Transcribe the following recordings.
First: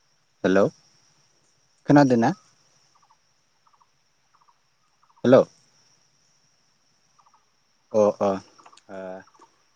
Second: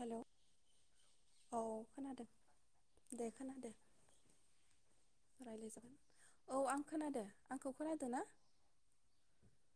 Hello औ खोनादों खोनादोंना दे खोनादो हेलौ रायलाय जागोन औ आं खोनादो आंखौ अ खोनादो ना अ ओ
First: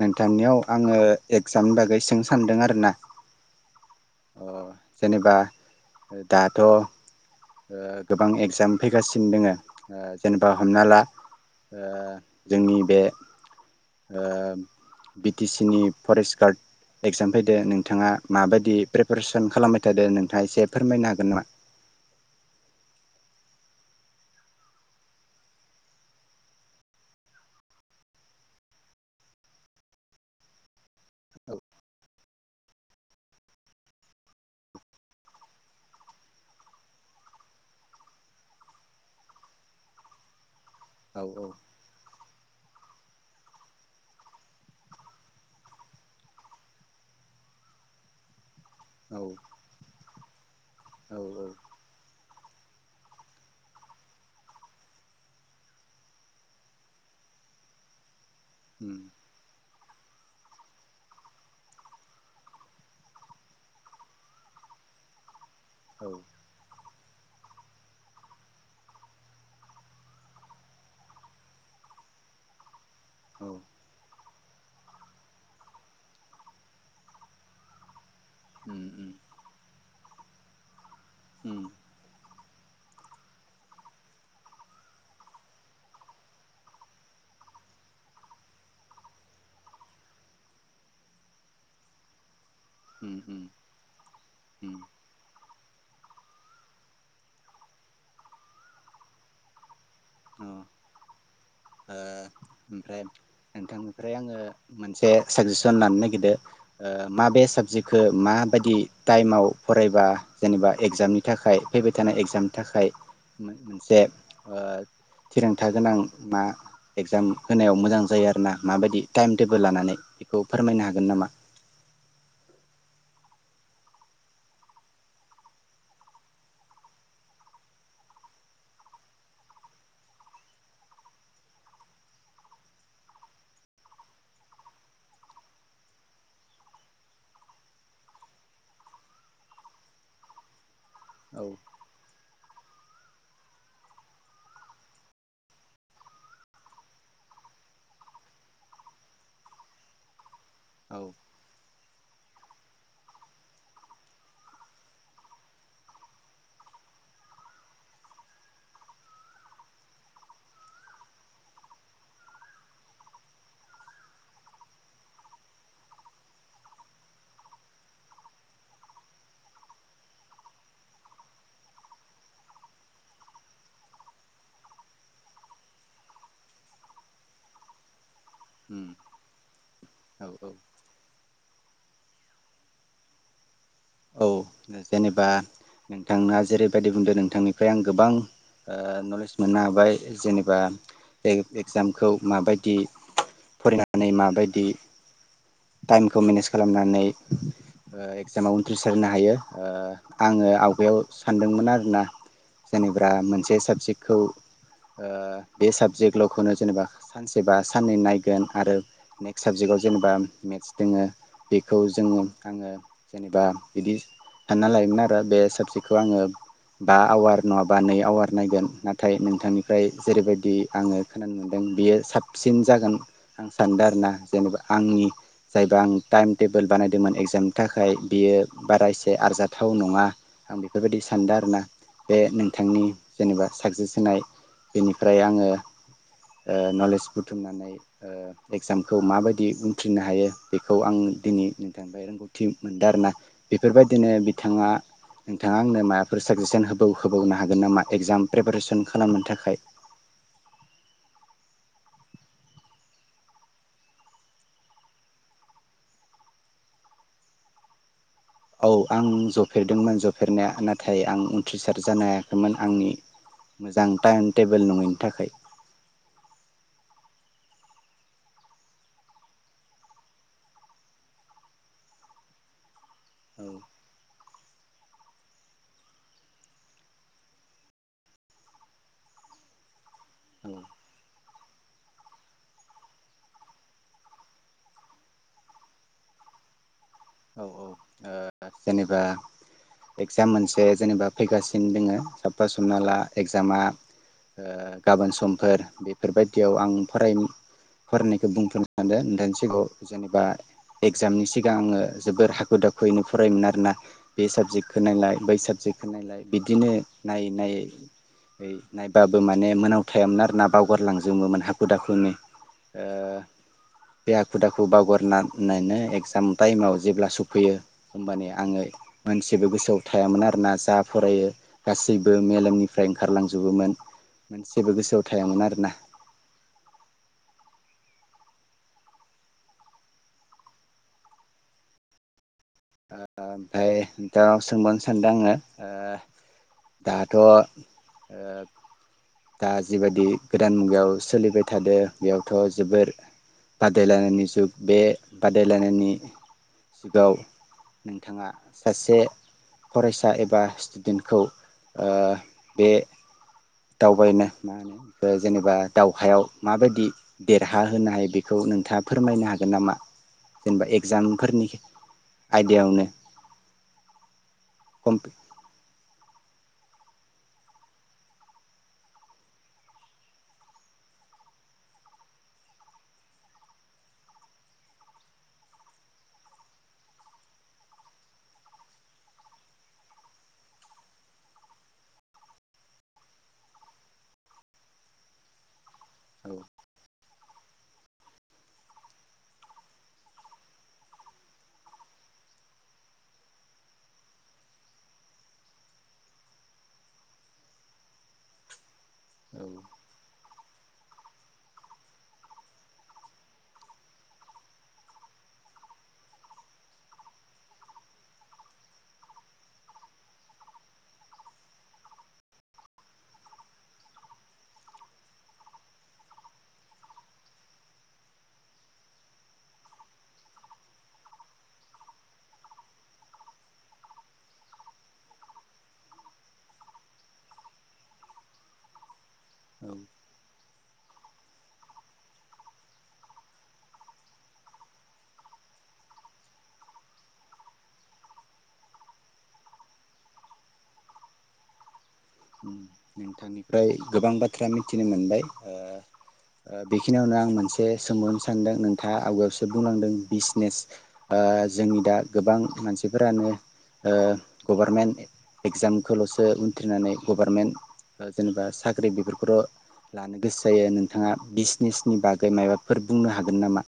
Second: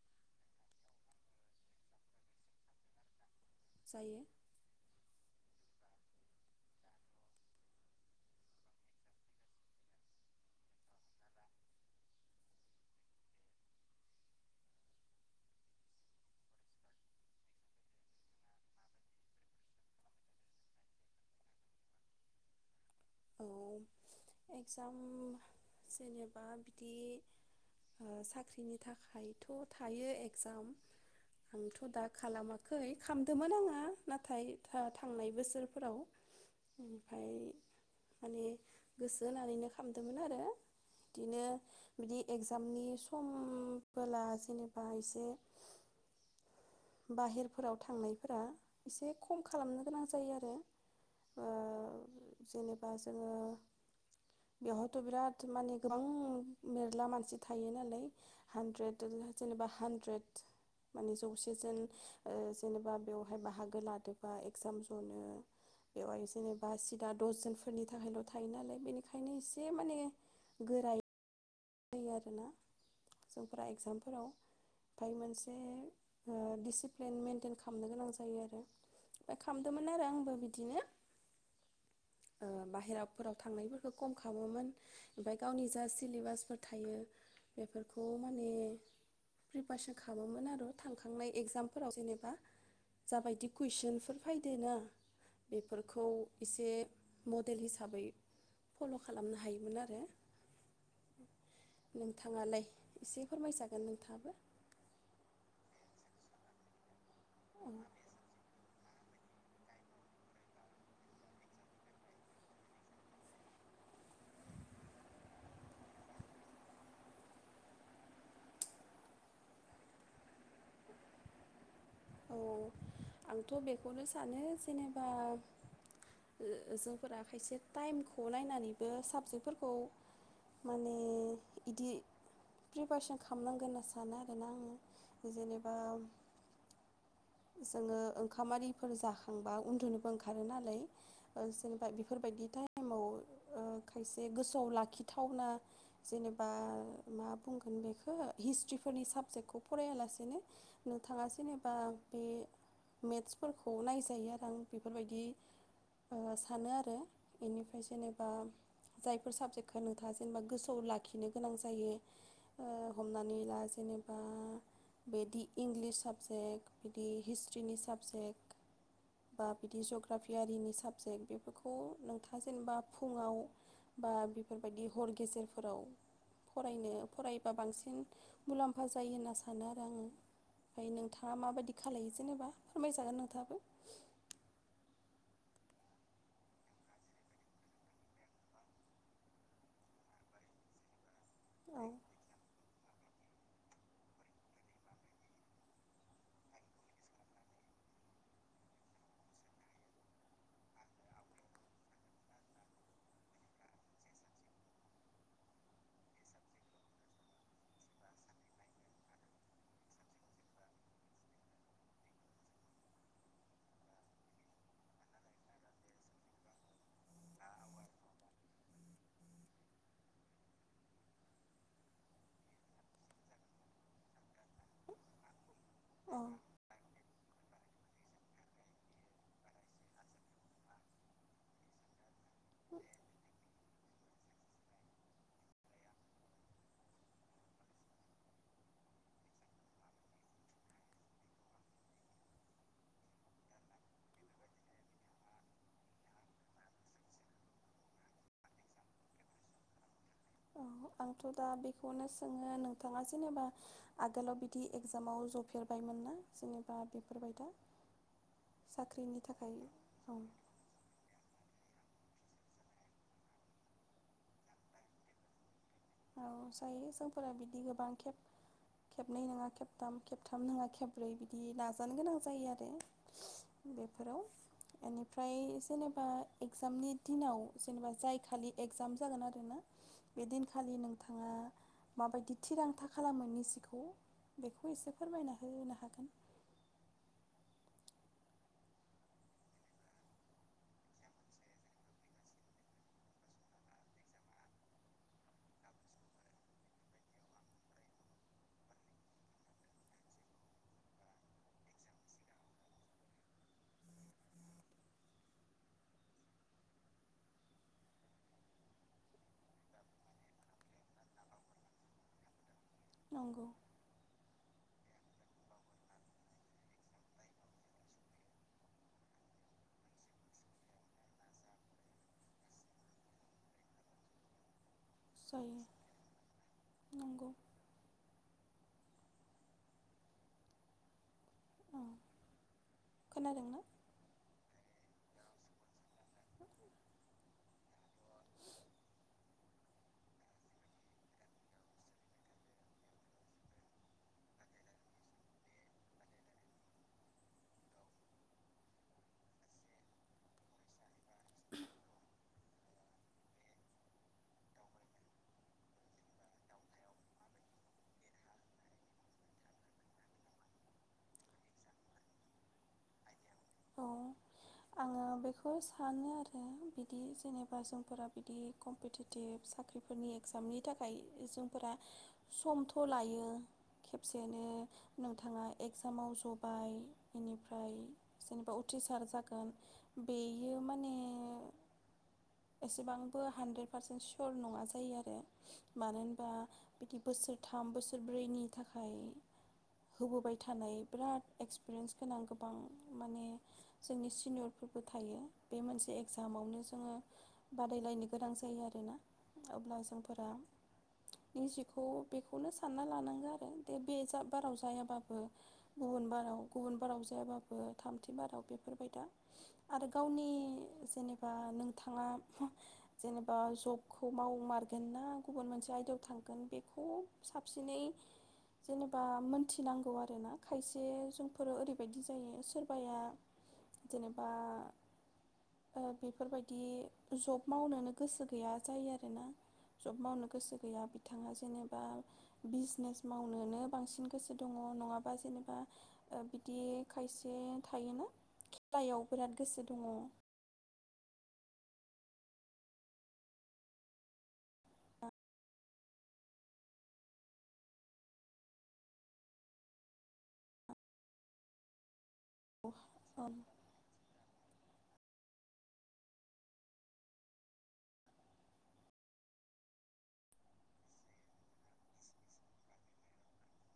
नोंथांनियाव आङो एकजामनि बागै सों सानदों आरो ना जायो जेनेबा दाथ' ओ गोबां एगजाम फैगासिनो दोङो जेनेबा हमना ला ओ जोंनि बे ओ बिटि सि नि फरेस्ट गार्ड एगजाम फायदो नोंथाङा माबायदि प्रिपारेसन खालामबाय थादो नोंथाङा एसे फोरमायनो हागोन नामा औ एगजाम जेनेबा बिदि ओ साख्रिनि थाखायथ' थायो इगजाम आंथ' दा खालामाखै खालामदोंमोन आङो नाथाय थांनाय बोसोरफोराव ओमफ्राय माने गोसो होनानैनो खामदोंमोन आरो औ बिदिनो बिदि एगजामनि सम बोला जेनेबा एसे बाहेरफोराव थांनायफोरा एसे औ खम खालामनो गोनां जायो आरो औ ओ जेनेबा जोङो बेवहथ' बिराद माने गोबां मेरला मानसि थायो नालाय हानद्रेद जेनेबा हानद्रेद माने जौसे जोन ओ जेनेबा बेवहाय बाहागो लादोंबा एगजाम जनो औ बेवहाय जेनेबा सिदा दसजोनफोरनि थाखायल' थायो नालाय बेनिखायनो एसे माने गोराय जायो आरोना औ जोंफोरा एगजामफोराव ओमफाय मोनसे ओ डिसिप्लिन मेइेनटेन खामनो गोनां जायो आरो उम उम ओमफ्राय खामदोंमोन आरो आंबो बिदिनो उम ओ बाहेराफोराव थांनायफोरखौ खम खालामोमोन ओमफाय गावनि जा सिलेबासफोर थायो बेफोरखौ माने प्रिपारेसन खालामोन आरो थांखांनाय एगजामफोराव जेनेबा उम उम जाबायदि कुइसनफोर फायदो ना उम बेफोरखौ एसे मडेल हिसाबै फल' खालामनो हायोमोन आरो अ ओ नोंथाङालाय ओमफ्राय एसे फोरमायजागोन नोंथांनिफ्राय नोंथाङाबो आङो मोनसे साजेस सन लानो नागिरदो ओ माबे साबजेकखो मा बायदि टाइमाव फरायबा जेनेबा एगजामनि थाखाय फैबाय थानाय एगजामनि थाखाय मोनसे ओ थिरांथा गोनां मा एगजाम होनायाव मोजां जायो आरो ना माबायदि टाइम टेबोल लानानै बेखौ फोरमायनो हागोन नामा औ आंथ' बेखौनो सानो जेनेबा जोंफोरा खायसे टाइमखौ नायनानैबो साबजेक्टफोरखौ माने इदि प्रिपारेसन खालामनांगोन होनना सानो आरोना आङो जेनेबा जोङो ओंखामारिफोर जाखांबा उन्दुनोबो ओंखारो नालाय औ जेनेबा बेफोरबायदि टाइमाव खायसे गोसोआव लाखिथावना जेनेबा मा बुंगोन बेखौ हिस्ट्रिफोरनि साबजेक्टखौ फरायालासेनो औ नोंथाङा जेनेबा बे मेथसफोरखौ नायजायो आरो आं बेफोरबायदि सानो आरो बेनिफ्राय जेनेबा जायफोर साबजेक्टखो नोंथाङा जेनेबा गोसोआव लाखिनो गोनां जायो ओ हमनानै ला जेनेबा बेदि इंलिस साबजेक्ट बिदि हिस्ट्रिनि साबजेक्ट बा बिदि जग्राफिआरिनि साबजेक्ट बेफोरखौ नोंथाङा जेनेबा फुङाव बा बेफोरबायदि हर गेजेरफोराव फरायनो फरायबा बांसिन उम मुलाम्फा जायो होनना सानो आरो आङो औ औ ओमफ्राय नोंथाङा माबायदि खालायो जेनेबा फोरमायजागोन नोंथाङाबो औ जेनेबा नोंथांना जेरैबायदि बुंदों नोंथांनिफ्राय आं गोबां ओ नलेज मोननो हाबाय जेनेबा एग औ एजामखौ माबायदि फरायनानै माबायदि टाइमखौ मेनेज खालामनानै ओ एक्जामाव उथ्रिसारनो हायो ओ आङो आवगायाव सानदोंमोन आरोना जेनेब्रा मोनसे साबजेक्टखौ ओ बे साबजेक्टल'खौनो जेनेबा सानसेबा साननै नायगोन आरो नेक्स्ट साबजेक्टआव जेनेबा मेथ्स दोङो बेखौ जोङो आङो जेनेबा बिदि सानना लायोमोन आरो बे साबजेक्खौ आङो बा आवार नङा बा नै आवार नायगोन नाथाय नोंथांनिफ्राय जेरैबायदि आङो खोनानो मोनदों बियो साबसिन जागोन आं सानदों आरो ना जेनेबा आंनि जायबा आं औ टाइम टेबोल बानायदोंमोन एगजाम थाखाय बियो बारा एसे आरजाथाव नङा आं बेफोरबायदि सानदों आरोना बे नोंथांनि जेनेबा साकसेस नाय बेनिफ्राय आङो ओ नलेज बुथुमनानै ओ एगजामखौ माबायदि उनथ्रिनो हायो बेखौ आं दिनै नोंथांनिफ्राय रोंगौथि मोनदों आरोना। बेफोरबायदिनो बिथाङा नोंथाङा आंनो माबाफोर साजेसन होबाव'होबावनो हागोन नामा एक्जाम प्रेपारेसन खालामनो थाखाय? औ आंथ' दा बेखौनो सोङो नोंथाङा जेनेबा आगोलाव बिदि एगजामाव जफेरबायमोन ना जेनेबा बेफोर बाय दा औ आं जफेरदोंमोन औ जफेरनाया नाथाय आं उथ्रिसार जानो हायाखैमोन आंनि मोजां टाइम टेबोल नङैनि थाखै। औ जायो जोंफोरा बिदि गोबां खेब खेबनै नङा खेबथाम खेबथाम नङा खेबब्रै बिदि नाजानो गोनां जायो आरो। औ बेफोराव बेनिफ्राय जेनेबा इगजामनि दिनाव जेनेबा जाय खालि एगजाम जागोन आरो ना बे दिन औ माबायदि थिरांथा खालामो निजिखौ बेखौ एसे फोरमायना होनो हागोन औ औ जेनेबा एगजाम मोनसे जेनेबा फैगासिनो दोङो साफह हमना ला एगजामा गाबोन समफोर बेफोरबायदियाव आं फराय फरायनायखौ बुंथ'नो सानदों नोंथानि सिगाङाव जेनेबा एगजामनि सिगां आङो जोबोर हाखु दाखुयैनो फरायोमोन आरोना बे साबजेक्टखौ नायलाय बै साबजेक्टखौ नायलाय बिदिनो नायै नायै नायबाबो माने मोनावथायामोन आरोना बावगारलांजोबोमोन हाखु दाखुनो [inaudible] बेे हाखुदाखु बावगारना नायनो एगजाम टाइमाव जेब्ला सफैयो होमबानिआ आङो मोनसेबो गोसोआव थायामोन आरोना जा फरायो गासैबो मेलेमनिफ्राय ओंखारलांजोबोमोन जेबो गोसोआव थायामोन जायो आरोना नंगौ औ ओ खोनादोंना ओमफ्राय नोंथांनाव सोंबावनसो सानदों आङो ओ दाथ' ओ दा जिबादि गोदान मुगायाव सोलिबाय थादो बेयावथ' जोबोर बादायलायनायनि जुग बे बादायलायनायनि जुगाव नोंथाङा सासे फरायसा एबा स्टुडेन्टखौ ओ बे दावबायनो ओ जेनेबा दावहायाव माबायदि देरहा होनोनो हायो बेखौ नोंथाङा फोरमायनो हागोन नामा जेनेबा एगजामफोरनि आयदायावनो आङो कमपि बेखौ थाङो आरो बिदि जेनेबा जोंफोरा बिदि कम्पिटिटिभ साख्रिफोरनि एक्जामनि थाखाय जोंफोरा समथ' लायो खेबसेयैनो नोंथाङा एगजामाव जबाय बेनिफ्राय जेनेबा उथ्रिसार जाग बेयो माने एसेबांबो हान्द्रेद पार्सेन्ट सियर नङा जायो आरो मानो होनबा औ बिदि बोसोरथाम बोसोरब्रैनि थाखाय होबोबाय थानाय बिराद एक्सपिरियेन्स गोनां गोबां माने जोंनि सिनियरफोरबो थायो बे मोनसे एगजामावनो जोङो बादायलायनो गोनां जायो आरोना औ अब्ला जोंफोरा निजिखौ बेखौनो सानना लानांगौ आरो दे बे बाराव जायाबाबो गुबुन बाराव गुबुन बाराव जायाबाबो थामथि बाराव बे दा आरो गावनि जेनेबा नोंथाङा जेनेबा जबखौ मावमारगोन ना गुबुन मोनसे आयदायाव थांगोन बेखौ साबसिनै जेनेबा मोनथिनांगौ आरोना खायसे जोंफोरो ओरैबायदि जायो सोरबाया जेनेबा ओ बेफोरबायदि जब मावनोनो गोसो गैया जायो आरोना औ जब मावनो गोसो गैया बिथाङा जेनेबा बिजनेस मावनोनो बांसिन गोसो दङ नङाबा जेनेबा बिदि खायसे थायोना खेलायाव बिराद गोसो दङ नोंथांनिफ्राय गोबां बाथ्रा मिथिनो मोनबाय ओ बेखिनियावनो आं मोनसे सोंहरनो सानदों नोंथाङा आवगायावसो बुंलांदों बिजनेस ओ जोंनि दा गोबां औ मानसिफोरानो ओ गभारनमेन्ट एगजामखौल'सो उथ्रिनानै गभारनमेन्ट ओ जेनेबा साख्रि बेफोरखौथ' लानो गोसो जायो नोंथाङा बिजनेसनि बागै माबाफोर बुंनो हागोन नामा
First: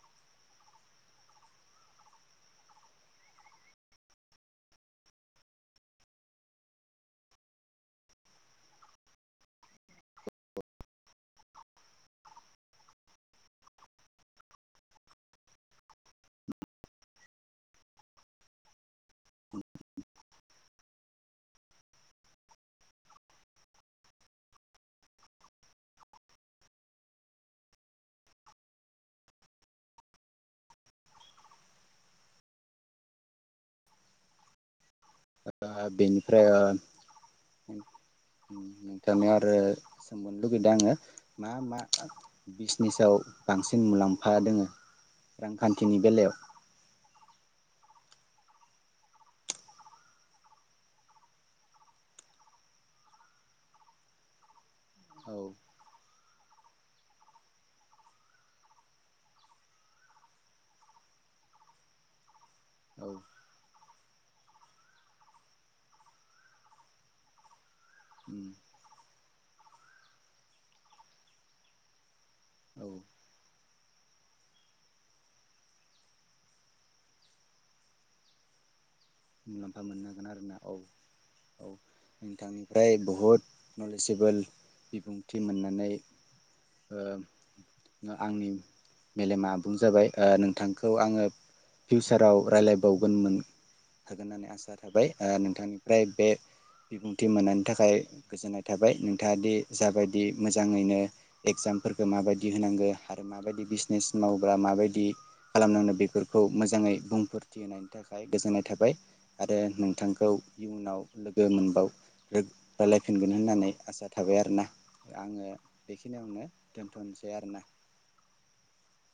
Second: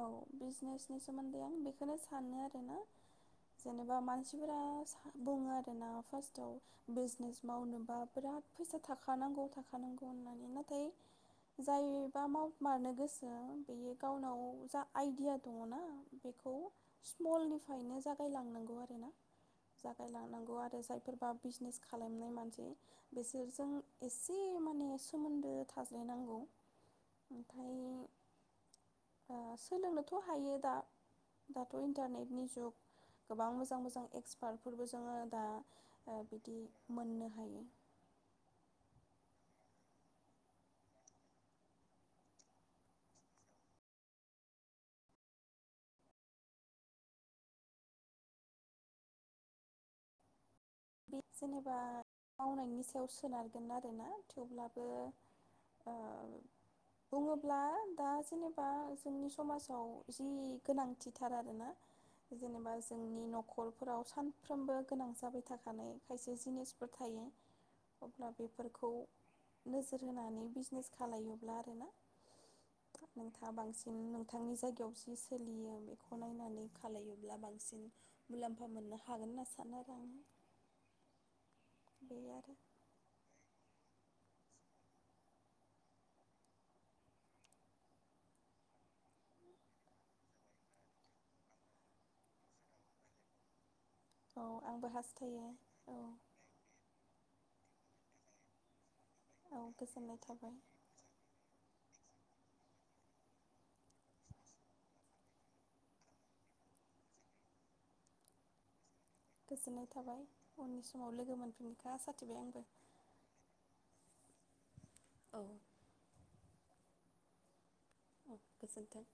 औ बिजनेसनि सोमोन्दै आं बेखौनो सानो आरोना जेनेबा मानसिफोरा बुङो आरोना फार्स्टआव बिजनेस मावनोबा बिराद फैसा थाखानांगौ थाखानांगौ होननानै नाथाय जायबा मावमारनो गोसो बेयो गावनाव जा आइडिया दङ ना बेखौ स्मलनिफ्रायनो जागायलांनांगौ आरोना जागायलांनांगौ आरो जायफोरबा बिजनेस खालामनाय मानसि बिसोरजों एसे माने सोमोन्दो थाज्लायनांगौ ओमफ्राय ओ सोलोंनोथ' हायो दा दाथ' इन्टारनेटनि जुग गोबां मोजां मोजां एक्सपार्टफोरबो जोङो दा बेनिफ्राय बिदि ओ मोननो हायो दानिया आरो सोंबावनो लुगैदों आङो मा मा बिजनेसाव बांसिन मुलाम्फा दोङो रांखान्थिनि बेलायाव बे जेनेबा मावनायनि सायाव सोनारगोन आरोना थेवब्लाबो औ ओ औ बुङोब्ला दा जेनेबा जोंनि समाजाव जि गोनांथिथार आरो ना जेनेबा औ जोंनि न'खरफोराव सानफ्रोमबो गोनां जाबाय था थानाय खायसे जिनिसफोर थायो अब्ला उम बेफोरखौ नोजोर होनानै बिजनेस खालामलायोब्ला आरो ना औ नोंथाङा बांसिन नोंथांनि जायगायाव जि सोलियो बेखौ नायनानै खालायोब्ला बांसिन मुलाम्फा मोननो हायो मुलाम्फा मोननो हागोन आरोना औ औ बे आरो नोंथांनिफ्राय बहुद नलेजेबोल बिबुंथि मोनानै ओ आंनि मेलेमा आबुं जाबाय ओ नोंथांखौ आङो फिउसाराव रायलायबावगोनमोन हागोन औ होननानै आसा आंबो थाबाय हास्थायो औ नोंथांनिफ्राय बे बिबुंथि मोननानै नि थाखाय गोजोननाय थाबाय नों नोंथाङादि औ गोजोननाय जाबायदि थाबाय मोजाङैनो एगजामफोरखौ माबायदि बिदि होनांगौ आरो माबायदि बिजनेस मावोब्रा माबायदि खालामनांगौ बेफोरखौ मोजाङै बुंफोरथि होनायनि थाखाय गोजोननाय थाबाय आरो गोजोननाय थाबाय नोंथांखौ उननि इयुनाव समाव लोगो मोनफिनखो मोनबाव आसा थिबाय आंबो रलायफिनगोन होननानै आसा थाबाय आरोना औ आङो बेखिनियावनो दोनथ'नोसै आरो ना गोजोन्थों